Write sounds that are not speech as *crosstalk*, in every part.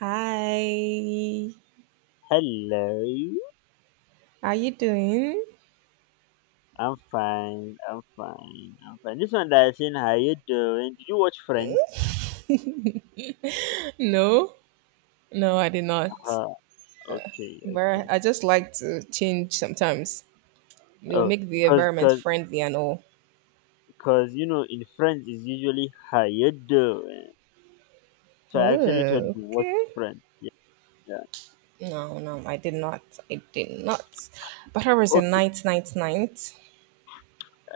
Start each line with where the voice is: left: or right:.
right: Hi,
left: Hello,
right: are you doing?
left: I'm fine. I'm fine. I'm fine. This one that I seen, how you doing? Did you watch Friends?
right: No, no, I did not.
left: Uh, okay,
right: But
left: okay.
right: I just like to change sometimes. It'll
left: Oh,
right: make the
left: cause,
right: environment
left: cause,
right: friendly and all.
left: cause, you know, in Friends is usually how you doing.
right: Oh,
left: So I actually told you watch
right: okay.
left: Friends. Yeah, yeah.
right: No, no, I did not. I did not. But how was your
left: Okay.
right: night?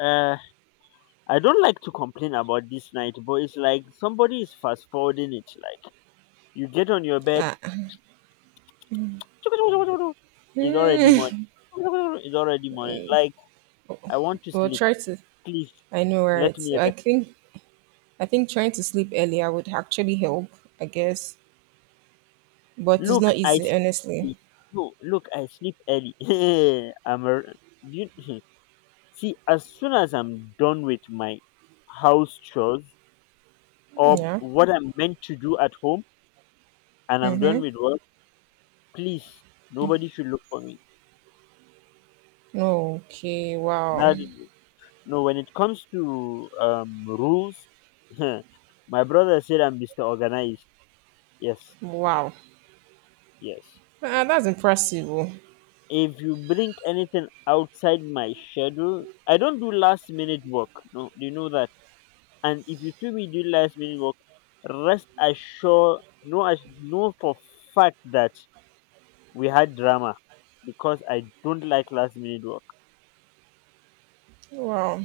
left: Uh, I don't like to complain about this night, but it's like somebody is fast forwarding it. Like you get on your bed,
right: Uh,
left: *laughs* it's already morning.
right: hmm.
left: *laughs* It's already morning. Like I want to
right: We'll
left: sleep.
right: try to.
left: Please
right: I know,
left: let
right: right?
left: me
right: I think. I think trying to sleep earlier would actually help. I guess, but it's
left: look,
right: not
left: I
right: easy,
left: sleep
right: honestly.
left: early. No, look, I sleep early. *laughs* I'm a, you, see, as soon as I'm done with my house chores or
right: Yeah.
left: what I'm meant to do at home and I'm done with work, please, nobody should look for me.
right: Okay. Wow.
left: Not, no, when it comes to rules, *laughs* my brother said I'm Mr. Organized. Yes,
right: Wow.
left: yes.
right: That's impressive. Oh.
left: If you bring anything outside my schedule, I don't do last minute work. No, you know that. And if you see me do last minute work, rest assured, know, as- know for fact that we had drama because I don't like last minute work.
right: Wow.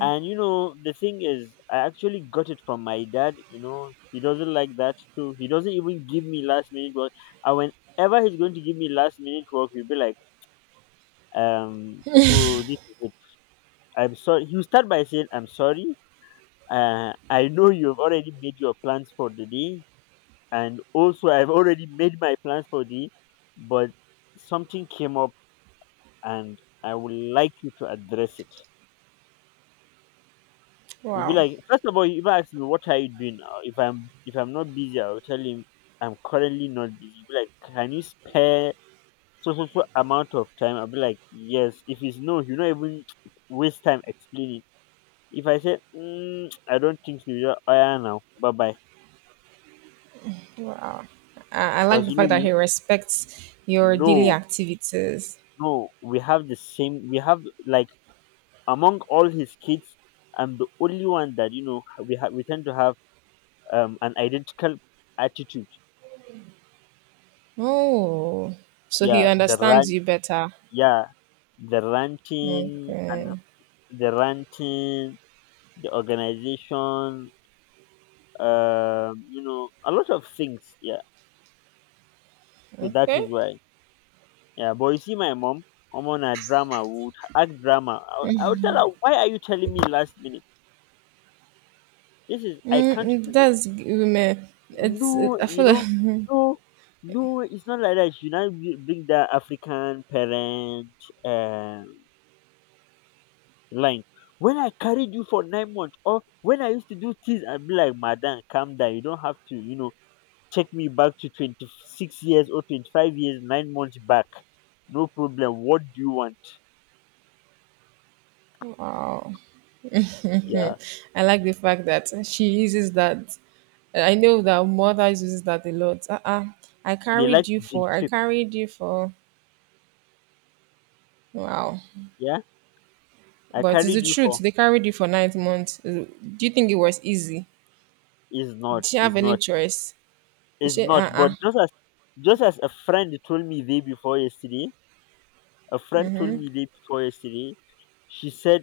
left: And you know, the thing is, I actually got it from my dad. You know, he doesn't like that too. He doesn't even give me last minute work. And whenever he's going to give me last minute work, he'll be like, so this is it. I'm sorry. He'll start by saying, I'm sorry. I know you've already made your plans for the day, and also I've already made my plans for the but something came up and I would like you to address it. You'd be
right: Wow.
left: like, first of all, you even ask me what are you doing now? If I'm not busy, I'll tell him I'm currently not busy. You'd be like, can you spare so so so amount of time? I'll be like, yes. If it's no, you not even waste time explaining. If I say, mm, I don't think so, you're oh yeah now. Bye bye.
right: Wow. I like
left: Because
right: the
left: you
right: fact
left: know
right: that
left: we
right: he respects your daily
left: no
right: activities.
left: no we have the same we have like among all his kids, I'm the only one that you know we ha- we tend to have an identical attitude.
right: Oh, so he
left: Yeah, the
right: understands
left: rant,
right: you better.
left: yeah, the ranting and
right: Okay.
left: the ranting, the organization, you know, a lot of things. Yeah, so that
right: Okay.
left: is why. Yeah, but you see, my mom, I'm on a drama would act drama. I would tell her, why are you telling me last minute? This is I
right: Mm,
left: can't
right: mm,
left: do this.
right: that's women. It's. It,
left: No,
right: I
left: you
right: feel like
left: know,
right: *laughs*
left: no, no, it's not like that. You now b- bring that African parent uh, line. When I carried you for 9 months, or when I used to do things, I'd be like, madam, calm down. You don't have to, you know, take me back to 26 years or 25 years, 9 months back. No problem. What do you want?
right: wow. Mhm.
left: Yeah.
right: I like the fact that she uses that. I know that mother uses that a lot. Uh-uh. I
left: They
right: carried
left: like
right: you
left: to guilt.
right: for. I carried you for. Wow.
left: Yeah. I
right: But it's
left: carried
right: the
left: you
right: truth.
left: for.
right: They carried you for 9 months. Do you think it was easy?
left: It's not.
right: Did she have
left: It's
right: any
left: not.
right: choice? They
left: It's
right: said,
left: not. But just as a friend told me day before yesterday, a friend told me day before yesterday. She said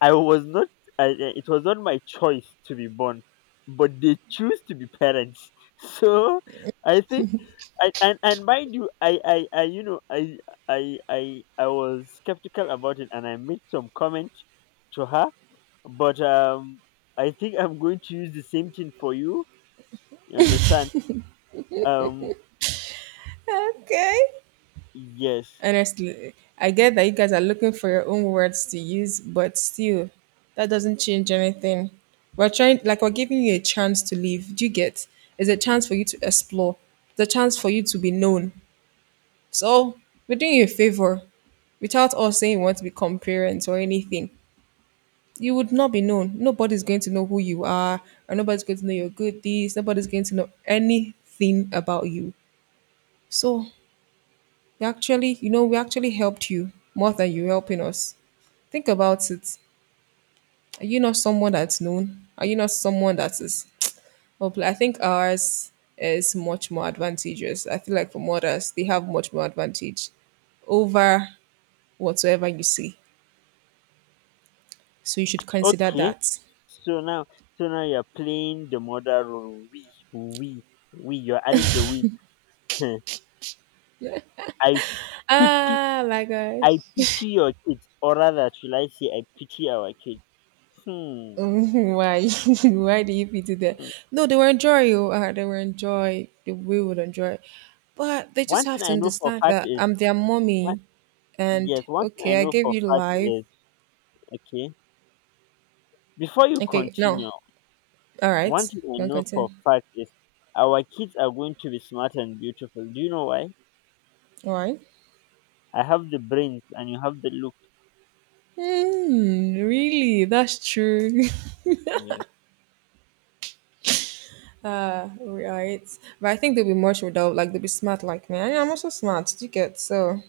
left: I was not. It was not my choice to be born, but they choose to be parents. *laughs* So I think, and mind you, I you know I I was skeptical about it, and I made some comment to her. But I think I'm going to use the same thing for you. You understand? Um,
right: okay.
left: yes.
right: Honestly, I get that you guys are looking for your own words to use, but still, that doesn't change anything. We're trying, like, we're giving you a chance to live. Do you get? It's a chance for you to explore, it's a chance for you to be known. So, we're doing you a favor without us saying we want to become parents or anything. You would not be known. Nobody's going to know who you are, and nobody's going to know your good deeds. Nobody's going to know anything about you. So, we actually, you know, we actually helped you more than you helping us. Think about it. Are you not someone that's known? Are you not someone that is? Well, I think ours is much more advantageous. I feel like for mothers, they have much more advantage over whatsoever you see. So you should consider
left: Okay.
right: that.
left: So now, so now you're playing the mother role. We. You're adding the we. *laughs* I pity,
right: Ah, my gosh.
left: I pity your kids, or rather, should I say, I pity our kids. Hmm,
right: Mhm. Why? *laughs* Why do you pity them?
left: hmm.
right: No, they will enjoy you. They will enjoy. They we will enjoy. But they just
left: One thing
right: have to
left: I know for
right: understand
left: fact
right: that
left: is
right: I'm their
left: one.
right: mommy, and
left: Yes, one thing I
right: okay, I
left: know
right: gave
left: for
right: you
left: fact
right: life.
left: is okay. Before you
right: Okay, no,
left: continue,
right: all right,
left: one thing I
right: you can
left: know for
right: continue.
left: fact is our kids are going to be smart and beautiful. Do you know why?
right: All right.
left: I have the brains, and you have the look.
right: Hmm, really? That's true. *laughs* Right. But I think they'll be much without, like, they'll be smart like me. I'm also smart, you get? So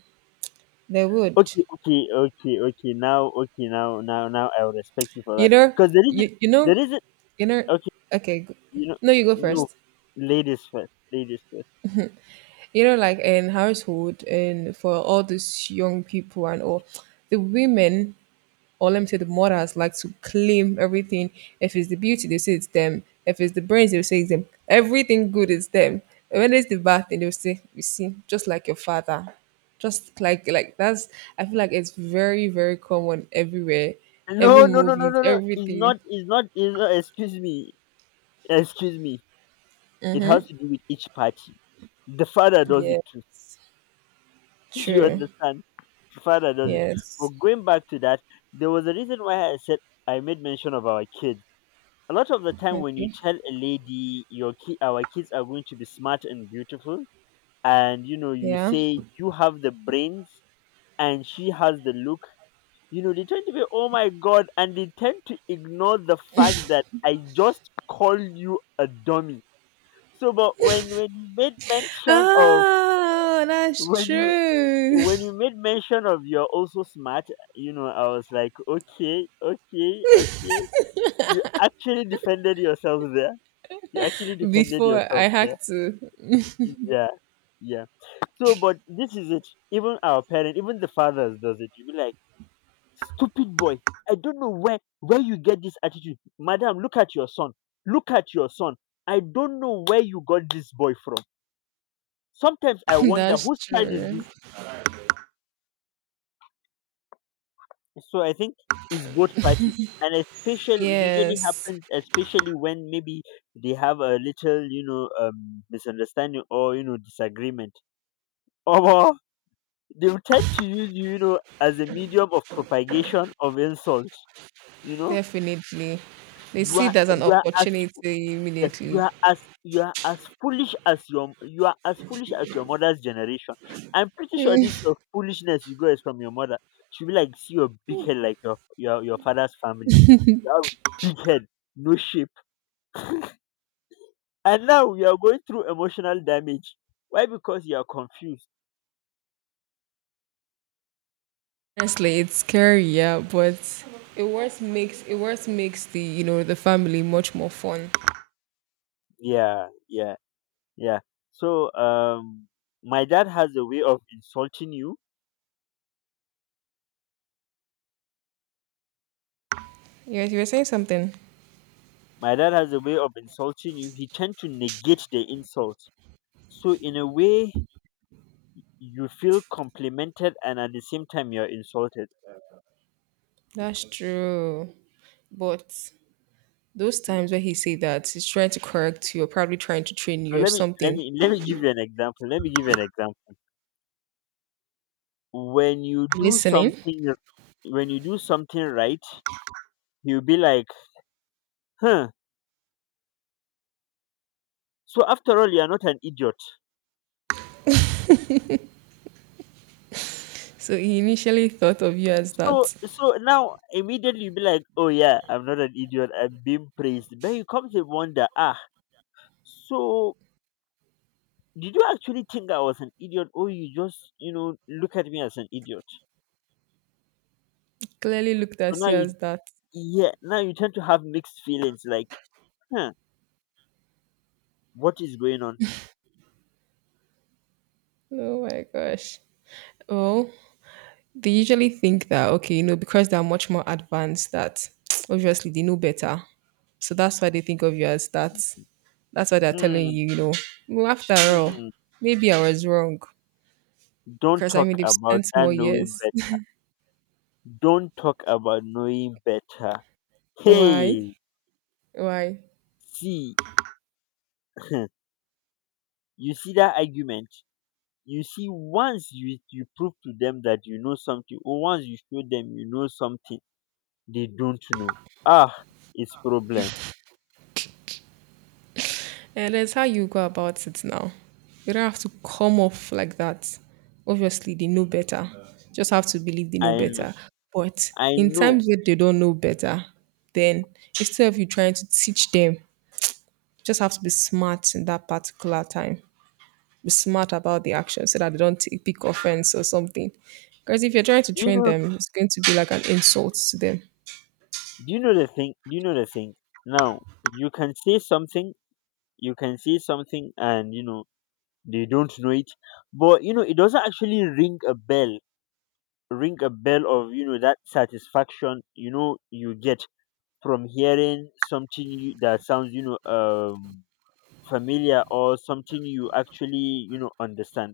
right: they would.
left: Okay, okay, okay, okay. Now, okay, now, now, now, I will respect you for
right: You
left: that.
right: know,
left: Because
right: you you know,
left: there isn't.
right: you know. Okay,
left: You know,
right: no, you go
left: no,
right: first.
left: ladies first, ladies first.
right: You know, like in household and for all these young people and all, the women or let me say the mothers like to claim everything. If it's the beauty, they say it's them. If it's the brains, they say it's them. Everything good is them. And when it's the bad thing, they'll say, "You see, just like your father." Just like that's I feel like it's very common everywhere, every
left: No, no, no, no,
right: movies,
left: no, no. It's
right: everything.
left: not, it's not, it's not. Excuse me, excuse me. It has to do with each party. The father does it
right: Yeah,
left: too. *laughs* You
right: true.
left: understand? The father does it.
right: Yes.
left: But going back to that, there was a reason why I said I made mention of our kids. A lot of the time, when you
right: Okay.
left: tell a lady your ki- our kids are going to be smart and beautiful, and you know you
right: Yeah.
left: say you have the brains and she has the look, you know they tend to be oh my god and they tend to ignore the fact that I just called you a dummy. So but when you made mention of
right: Oh, that's
left: when you
right: true.
left: when you made mention of you're also smart, you know I was like okay okay okay, you actually defended yourself there, you actually
right: *laughs*
left: defended
right: Before I
left: yourself there,
right: had to.
left: yeah. Yeah. So, but this is it. Even our parent, even the fathers, does it. You be like, stupid boy. I don't know where you get this attitude, madam. Look at your son. Look at your son. I don't know where you got this boy from. Sometimes I
right: *laughs*
left: wonder
right: That's
left: whose child is
right: true.
left: this. So I think it's both party, and especially it usually
right: Yes,
left: happens, especially when maybe they have a little, you know, misunderstanding or you know disagreement. *laughs* Oh, they will tend to use you, you know, as a medium of propagation of insult. You know,
right: definitely. They see it as an
left: you are as
right: opportunity
left: yes,
right: immediately.
left: you are as foolish as your you are as foolish as your mother's generation. I'm pretty sure this your foolishness you got is from your mother. She'll be like, see your big head like your father's family. You have big head, no shape, and now you are going through emotional damage. Why? Because you are confused.
right: Honestly, it's scary, yeah, but it worth makes the, you know, the family much more fun.
left: Yeah, yeah. Yeah. So my dad has a way of insulting you.
right: Yes, you were saying something.
left: My dad has a way of insulting you. He tend to negate the insult. So in a way you feel complimented and at the same time you're insulted.
right: That's true. But those times where he say that he's trying to correct you or probably trying to train
left: So
right: you or something,
left: let me give you an example. Let me give you an example. When you
right: I'm
left: do
right: listening.
left: something when you do something right, he will be like, huh. So after all you're not an idiot.
right: So he initially thought of you as
left: So
right: that.
left: so now immediately you be like, oh yeah, I'm not an idiot. I'm being praised. But you come to wonder, ah, so did you actually think I was an idiot, or you just you know look at me as an idiot?
right: Clearly looked
left: So
right: at
left: now
right: you as
left: you
right: that.
left: yeah now you tend to have mixed feelings like, huh, what is going on?
right: Oh my gosh. Well, they usually think that okay, you know, because they are much more advanced that *tsk* obviously they know better. So that's why they think of you as that. That's why they're telling
left: Hmm,
right: you, you know, well, after all,
left: hmm.
right: maybe I was wrong.
left: Don't
right: Because I
left: talk
right: mean they've
left: about
right: spent
left: that
right: more
left: knowing
right: years.
left: better. Don't talk about knowing better.
right: *laughs* Why?
left: Hey,
right: Why?
left: see, *laughs* you see that argument? You see, once you prove to them that you know something, or once you show them you know something they don't know, ah, it's problem.
right: And that's how you go about it now. You don't have to come off like that. Obviously, they know better. Just have to believe they know
left: I know.
right: better. But
left: I
right: in
left: know.
right: times where they don't know better, then instead of you trying to teach them, you just have to be smart in that particular time. Be smart about the action so that they don't take, pick offense or something. Because if you're trying to
left: Do you
right: train
left: know?
right: them, it's going to be like an insult to them.
left: Do you know the thing? Do you know the thing? Now you can say something. You can say something, and you know they don't know it. But you know it doesn't actually ring a bell. Ring a bell of you know that satisfaction. You know you get from hearing that sounds you know familiar or something you actually you know understand.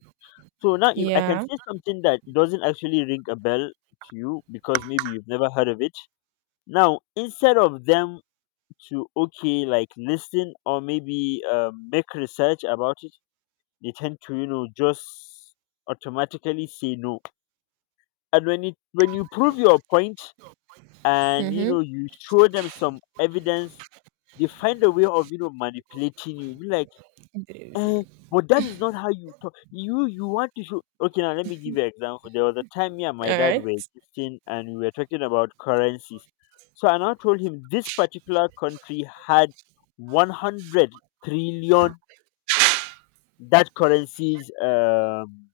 left: So now if I can
right: Yeah.
left: say something that doesn't actually ring a bell to you because maybe you've never heard of it, now instead of them to okay like listen or maybe make research about it, they tend to you know just automatically say no, and when you prove your point and you
right: Mm-hmm.
left: know you show them some evidence, they find a way of you know manipulating you. Be like eh, but that is not how you talk. You want to show. Okay, now let me give you an example. There was a time me and my
right: All
left: dad were
right: right.
left: existing, and we were talking about currencies. So I now told him this particular country had 100 trillion that currency's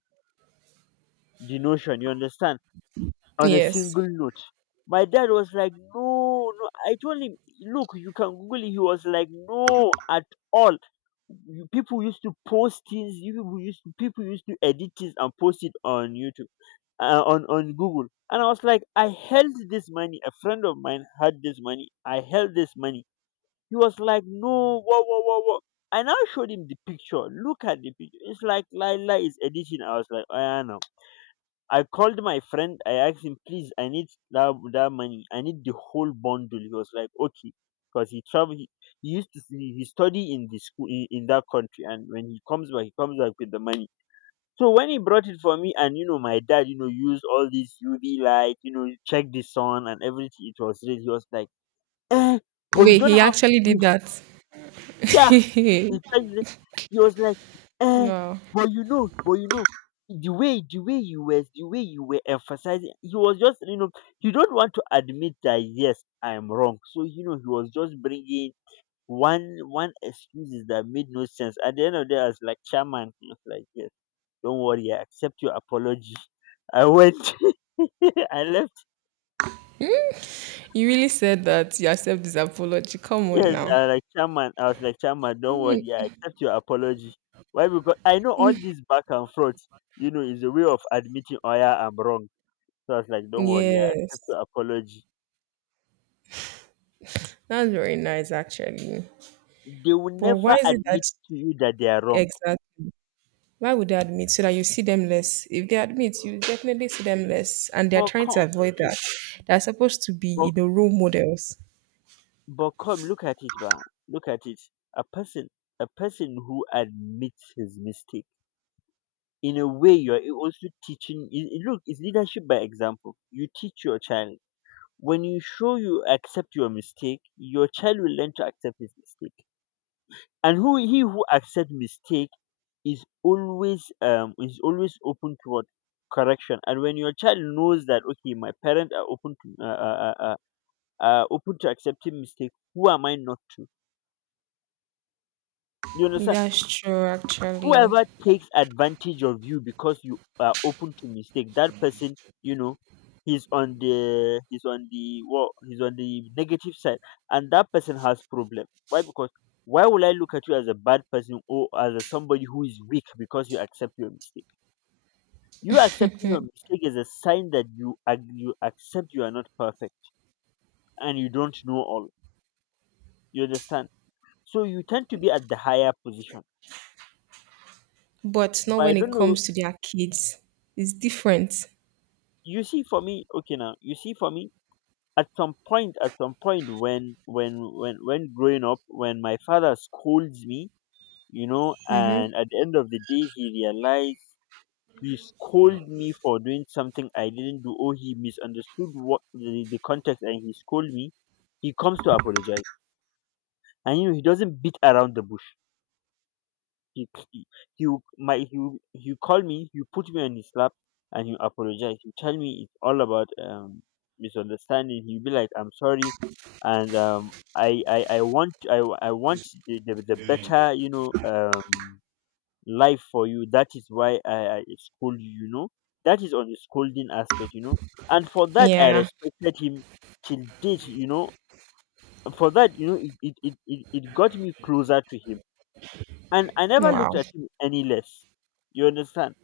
left: denotion. You understand? On a
right: Yes.
left: single note, my dad was like, "No, no." I told him, "Look, you can Google it." He was like, "No, at all. You people used to post things, you people used to edit things and post it on YouTube, on Google." And I was like, I held this money, a friend of mine had this money, I held this money. He was like, no whoa whoa whoa whoa. And I now showed him the picture, look at the picture, it's like Lila is editing. I was like, I know. I called my friend. I asked him, "Please, I need that money. I need the whole bundle." He was like, "Okay," because he travel. He used to he study in the school in that country, and when he comes back with the money. So when he brought it for me, and you know, my dad, you know, used all this UV light, you know, check the sun and everything. It was red. He was like, eh, "But you
right: Wait,
left: don't
right: he
left: have
right: actually
left: to.
right: did
left: Give."
right: that.
left: Yeah, he tried to, he was like,
right: *laughs*
left: eh,
right: Wow.
left: but you know, the way you were emphasizing. He was just, you know, he don't want to admit that yes, I'm wrong. So you know, he was just bringing one excuses that made no sense. At the end of the day, I was like, "Chairman," he was like, "Yes." "Don't worry, I accept your apology." I went, *laughs* I left.
right: You really said that you accept this apology. Come on
left: Yes,
right: now.
left: I like chairman. I was like, "Chairman, don't worry, I accept your apology." Why? Because I know all this back and forth, you know, is a way of admitting, "Oh yeah, I'm wrong." So I was like, "Don't worry, I accept
right: Yes,
left: your apology."
right: that's very nice actually.
left: They will
right: But why
left: never
right: is it that
left: admit to you that they are wrong.
right: exactly? Why would they admit so that you see them less? If they admit, you definitely see them less, and they're
left: But
right: trying to
left: come,
right: avoid
left: see,
right: that. They're supposed to be, you
left: but
right: know, role models.
left: but come, look at it, man. Look at it. A person, a person who admits his mistake, in a way, you're also teaching. Look, it's leadership by example. You teach your child, when you show you accept your mistake, your child will learn to accept his mistake. And who, he who accepts mistake is always open toward correction. And when your child knows that, okay, my parents are open to open to accepting mistake, who am I not to? You understand?
right: That's true, actually.
left: Whoever takes advantage of you because you are open to mistake, that person, you know, he's on the, he's on the negative side, and that person has problem. Why? Because why will I look at you as a bad person or as a somebody who is weak because you accept your mistake? You accepting your mistake is a sign that you accept you are not perfect and you don't know all. You understand? So you tend to be at the higher position.
right: But not
left: But I
right: when it
left: don't know.
right: comes to their kids. It's different.
left: You see, for me, okay, now, you see, for me, at some point, when growing up, when my father scolds me, you know,
right: Mm-hmm.
left: and at the end of the day he realized he scolded me for doing something I didn't do, or he misunderstood what the context, and he scolded me, he comes to apologize. And you know, he doesn't beat around the bush. He You, my, you call me, you put me on his lap, and you apologize. You tell me it's all about misunderstanding. You be like, "I'm sorry, and I want the better, you know, life for you. That is why I scold you." You know, that is on the scolding aspect. You know, and for that I
right: Yeah.
left: respected him till date. You know, for that, you know, it got me closer to him, and I never
right: Wow.
left: looked at him any less. You understand?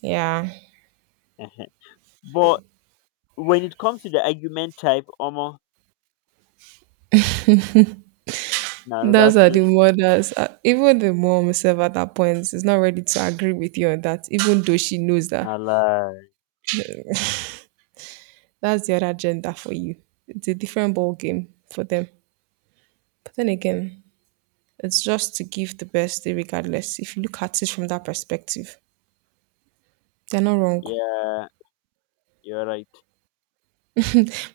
right: Yeah.
left: Ehen. But when it comes to the argument type, omo, now another
right: That's are
left: story.
right: the mothers, even the mom herself at that point is not ready to agree with you on that, even though she knows that
left: Now, lie.
right: that's the other gender for you. It's a different ball game for them. But then again, it's just to give the best day regardless. If you look at it from that perspective, they're not wrong.
left: Yeah, you're right.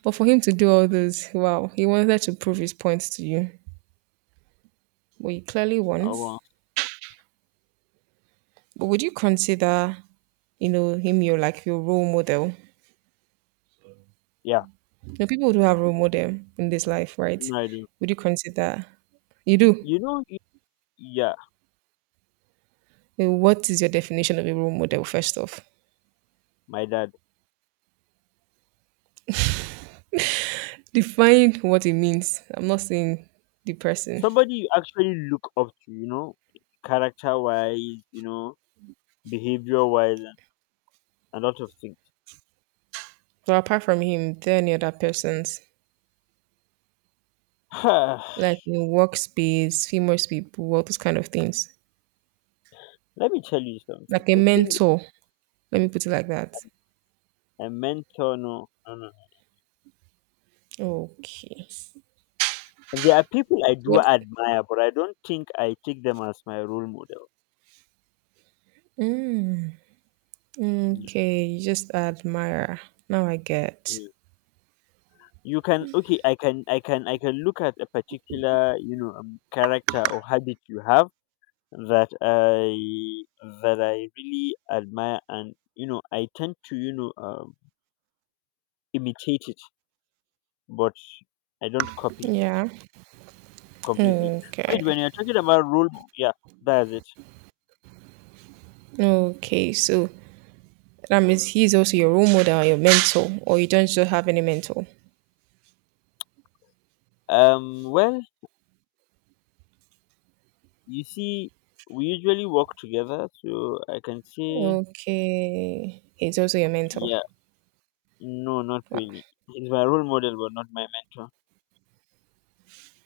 right: But for him to do all those, wow, he wanted to prove his point to you. Well, he clearly won.
left: Omo.
right: But would you consider, you know, him your like your role model?
left: Yeah.
right: The people do have role model in this life, right?
left: No, I do.
right: Would you consider you do?
left: You know, yeah,
right: What is your definition of a role model? First off,
left: my dad.
right: define what it means. I'm not saying the person,
left: Somebody you actually look up to, you know, character wise, you know, behavior wise, and a lot of things.
right: but apart from him, there are any other persons
left: *sighs*
right: like in workspace, famous people, all those kind of things,
left: Let me tell you something.
right: like a
left: The thing
right: mentor. Let me put it like that.
left: is, a mentor, no, no, no.
right: Okay.
left: There are people I do
right: What?
left: admire, but I don't think I take them as my role model. Y-
right: Okay, you just admire. Now I get.
left: yeah. You can, okay, I can look at a particular, you know, character or habit you have that I, that I really admire, and you know I tend to, you know, imitate it, but I don't copy it
right: Yeah.
left: completely. Wait,
right: Okay.
left: when you're talking about role, yeah, that's it.
right: Okay. So that means he's also your role model, your mentor, or you don't just have any mentor.
left: Well, you see, we usually work together, so I can say
right: Okay, he's also your mentor.
left: yeah. No, not
right: Wow.
left: really. He's my role model, but not my mentor.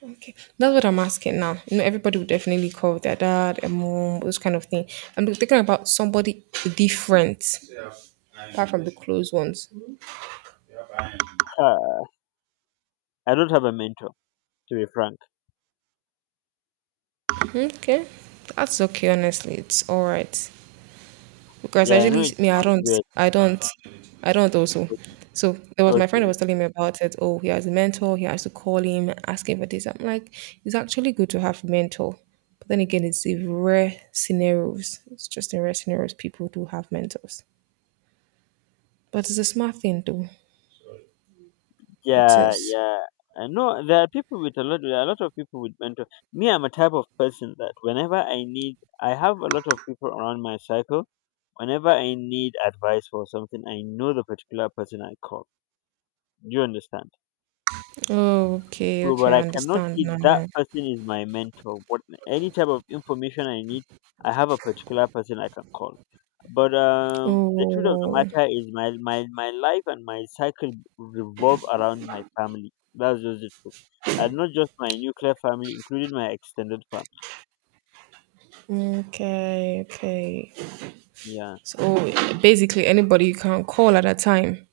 right: Okay, that's what I'm asking now. You know, everybody would definitely call their dad, a mom, those kind of thing. I'm thinking about somebody different, apart from the close ones.
left: Ha, I don't have a mentor, to be frank.
right: Okay, that's okay. Honestly, it's all right. Because
left: Yeah, I know
right: actually,
left: it
right: me,
left: sounds weird.
right: I don't, I don't also. So there was my friend that
left: Okay.
right: was telling me about it. Oh, he has a mentor. He has to call him, ask him for this. I'm like, it's actually good to have a mentor. But then again, it's in rare scenarios. It's just in rare scenarios people do have mentors. But it's a smart thing, though. It
left: Yeah,
right: is.
left: yeah. I know there are people with a lot. There are a lot of people with mentor. Me, I'm a type of person that whenever I need, I have a lot of people around my cycle. Whenever I need advice for something, I know the particular person I call. Do you understand?
right: Okay,
left: So,
right: okay,
left: but
right: I
left: I cannot
right: understand
left: see that
right: now.
left: person is my mentor. But any type of information I need, I have a particular person I can call. But the truth of the
right: Oh,
left: matter is, my, my life and my cycle revolve around my family. That's just the truth, and not just my nuclear family, including my extended family.
right: okay, okay.
left: Yeah,
right: So basically, anybody you can call at a time.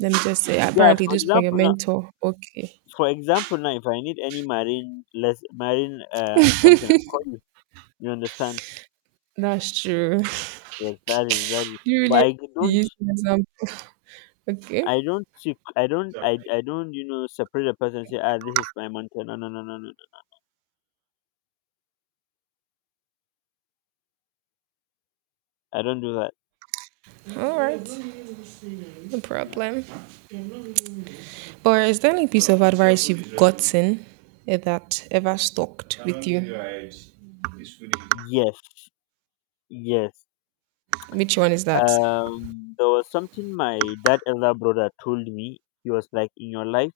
right: Let me just say,
left: yeah.
right: apparently this for your mentor. Okay,
left: For example, now if I need any marine, less marine something, I'll call you. You understand?
right: that's true.
left: Yes, that is, that is.
right: *laughs* you
left: But
right: really
left: I don't,
right: use an example. Okay,
left: I don't see, I don't, I don't, you know, separate a person and say, "Ah, this is my month," no, no, no, no, no, no. I don't do that.
right: all right, no
left: Yeah.
right: problem. Or is there any piece of advice you've gotten that ever stuck with you?
left: Yes. Yes.
right: Which one is that?
left: There was something my dad elder brother told me. He was like, "In your life,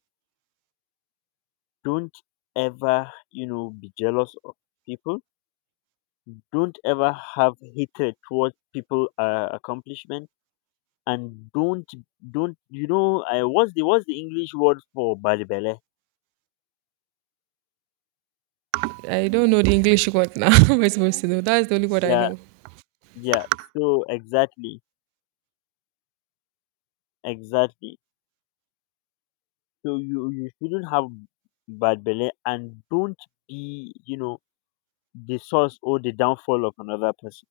left: don't ever, you know, be jealous of people. Don't ever have hatred towards people accomplishment, and don't, you know, I, what's the English word for bad belly?"
right: I don't know the English word now. *laughs* How am I supposed to know? That's the only word I
left: Yeah.
right: know.
left: Yeah. So exactly, exactly. So you shouldn't have bad belly, and don't be, you know, the source or the downfall of another person.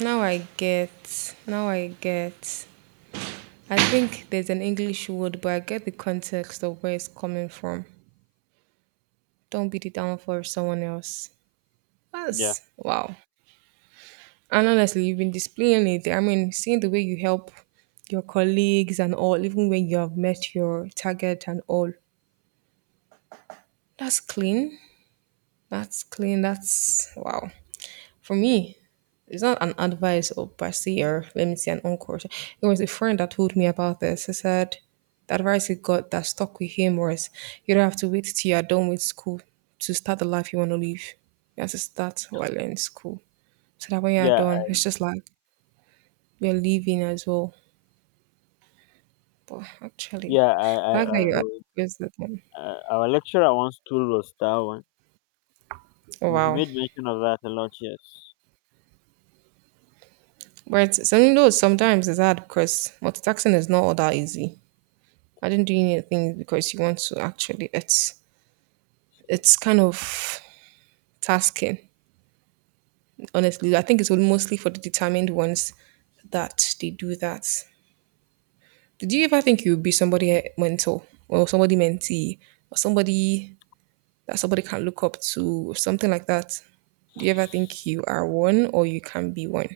right: Now I get. I think there's an English word, but I get the context of where it's coming from. Don't beat it down for someone else.
left: Yeah,
right: That's wow. And honestly, you've been displaying it. I mean, seeing the way you help your colleagues and all, even when you have met your target and all. That's clean. That's clean. That's wow. For me, it's not an advice or per se or let me say an encore. It was a friend that told me about this. He said the advice he got that stuck with him was you don't have to wait till you're done with school to start the life you want to live. You have to start while you're in school so that when you're
left: yeah,
right: done, it's just like you're leaving as well. But actually,
left: yeah. I
right: I
left: I,
right: like that
left: I,
right: you addressed that one.
left: I our lecturer once told us that one.
right: Oh,
left: He
right: wow.
left: made mention of that a lot. Yes.
right: But it's- I know sometimes it's hard because multitasking is not all that easy. I didn't do anything because you want to actually, it's kind of tasking, honestly. I think it's mostly for the determined ones that they do that. Did you ever think you'd be somebody eh, mentor or somebody mentee or somebody that somebody can look up to, or something like that? Do you ever think you are one or you can be one?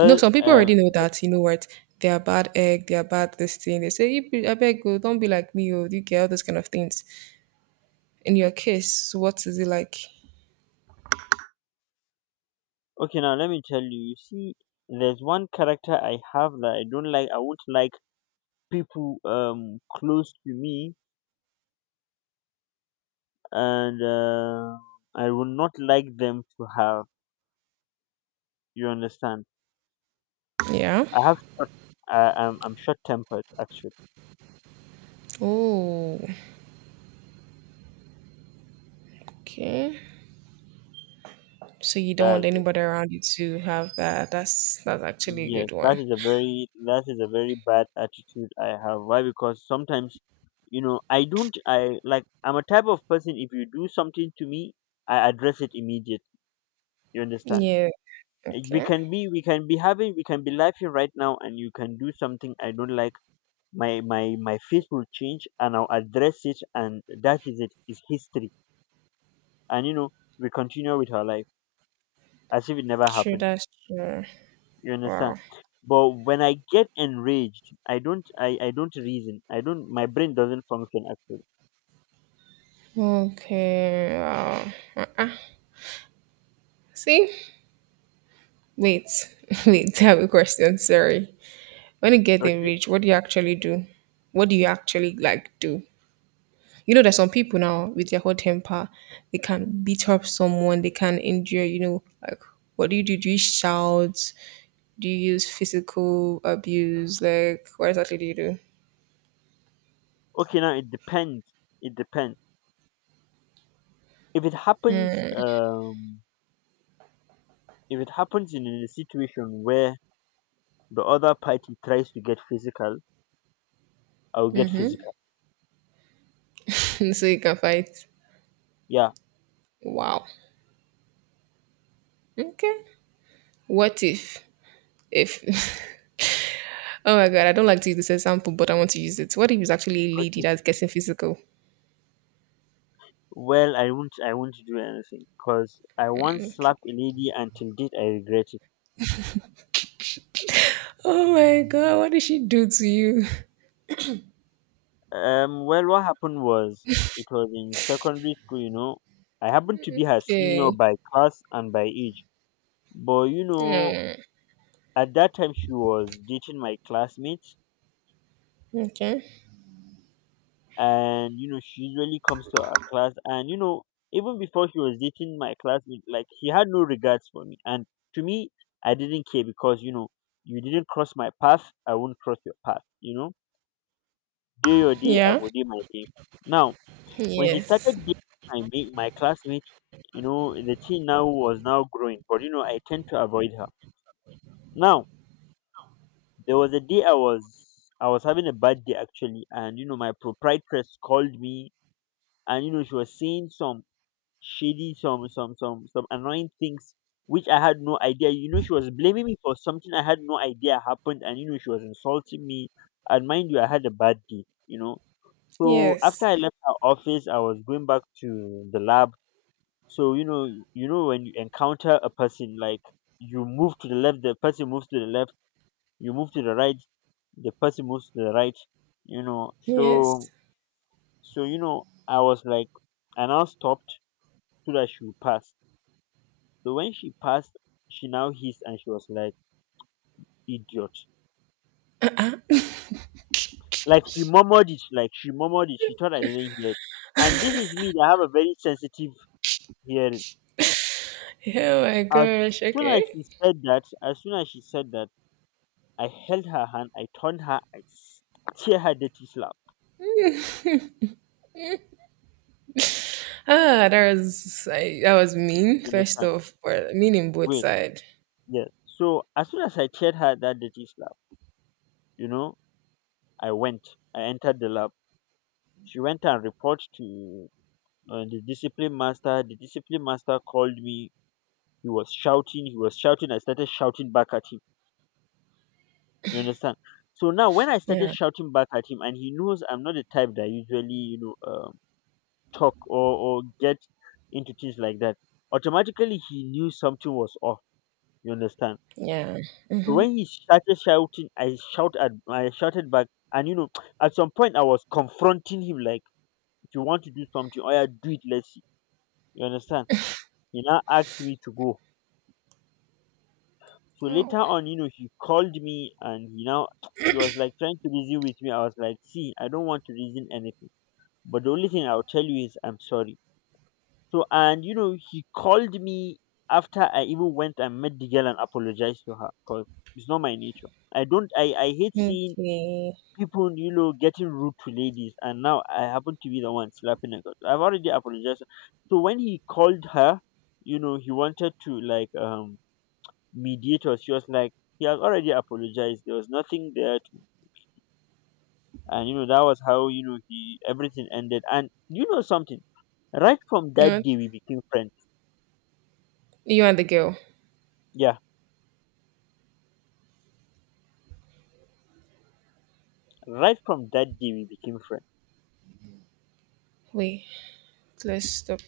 right: You know, some people already know that, you know what, they are bad egg, they are bad this thing. They say, "You be- I beg you, don't be like me, or you get all those kind of things." In your case, what is it like?
left: okay. Now let me tell you. You see, there's one character I have that I don't like. I won't like people, close to me, and I will not like them to have. You understand?
right: Yeah.
left: I have, I'm I'm short tempered actually.
right: Oh, okay. So you don't want
left: That's it.
right: anybody around you to have that. That's actually a
left: Yes,
right: good
left: that
right: one.
left: is a very, that is a very bad attitude I have. Why? Because sometimes, you know, I don't, I like, I'm a type of person. If you do something to me, I address it immediately. You understand?
right: Yeah. Okay.
left: We can be having we can be laughing right now, and you can do something I don't like. My face will change, and I'll address it, and that is it. It's history, and you know we continue with our life as if it never
right: True.
left: happened.
right: That's true.
left: You
right: Wow.
left: understand? But when I get enraged, I don't, I don't reason. I don't, my brain doesn't function actually.
right: Okay. Wow. Uh-uh. See, wait, *laughs* wait, I have a question. Sorry. When you get
left: Okay.
right: rich, what do you actually do? What do you actually like do? You know, there's some people now with their hot temper, they can beat up someone, they can injure, you know, like what do you do? Do you shout? Do you use physical abuse? Like what exactly do you do?
left: Okay, now it depends. It depends. If it happens, if it happens in a situation where the other party tries to get physical, I'll get physical.
right: *laughs* so you can fight.
left: Yeah.
right: Wow. Okay. What if *laughs* oh my god, I don't like to use this example, but I want to use it. What if it's actually a lady
left: Okay.
right: that's getting physical?
left: Well, I won't do anything because I once
right: Okay.
left: slapped a lady, and till date I regret it.
right: Oh my god, what did she do to you? *laughs*
left: Well, what happened was it was in secondary school, you know. I happened to be her senior
right: Okay.
left: by class and by age, but you know, at that time she was dating my classmates,
right: Okay.
left: and you know, she usually comes to our class, and you know, even before she was dating my classmate, like, she had no regards for me, and to me, I didn't care because, you know, you didn't cross my path, I won't cross your path, you know. Day your day, I
right: Yeah.
left: go day my day. Now, when she
right: Yes.
left: started dating my mate, my classmate, you know, the teen now was now growing, but you know, I tend to avoid her. Now, there was a day I was having a bad day actually, and you know, my proprietress called me, and you know, she was saying some shady, some annoying things which I had no idea. You know, she was blaming me for something I had no idea happened, and you know, she was insulting me. And mind you, I had a bad day, you know. So after
right: Yes.
left: I left her office, I was going back to the lab. So you know, you know, when you encounter a person, like, you move to the left, the person moves to the left, you move to the right, the person moves to the right, you know. So
right: Yes.
left: so you know, I was like, I now stopped so that she would pass. So when she passed, she now hissed, and she was like, "Idiot," like, she murmured it, like, she murmured it, she thought I didn't hear it, and this is me that have a very sensitive hearing.
right: Oh my
left: as
right: gosh.
left: soon as
right: Okay.
left: she said that as soon as she said that, I held her hand, I turned her, tear her dirty slap.
right: Ah, that was I, that was mean.
left: You
right: First
left: understand?
right: off, but mean in both
left: Wait,
right: sides.
left: yes. So as soon as I teared her that dirty slap, you know, I went, I entered the lab. She went and reported to the discipline master. The discipline master called me. He was shouting. I started shouting back at him. You understand? So now when I started
right: Yeah.
left: shouting back at him, and he knows I'm not the type that usually, you know, talk or get into things like that, automatically he knew something was off. You understand?
right: Yeah.
left: So
right: Mm-hmm.
left: when he started shouting, I shouted back, and you know, *tsk* at some point I was confronting him like, "If you want to do something, oh yeah, do it. Let's see." You understand? He now asked me to go. So
right: Oh.
left: later on, you know, he called me, and he now *tsk* he was like trying to reason with me. I was like, "See, I don't want to reason anything. But the only thing I'll tell you is I'm sorry." So, and you know, he called me after I even went and met the girl and apologized to her, because it's not my nature. I don't, I hate
right: Okay.
left: seeing
right: You
left: people, you know, getting rude to ladies, and now I happen to be the one slapping her, 'cause I've already apologized. So when he called her, you know, he wanted to like mediate us. She was like, "He has already apologized. There was nothing there," to, and you know that was how, you know, he, everything ended. And you know something, right from
right: know
left: that
right: what?
left: day we became friends.
right: You and the girl.
left: Yeah, right from that day we became friends.
right: Wait. Let's stop.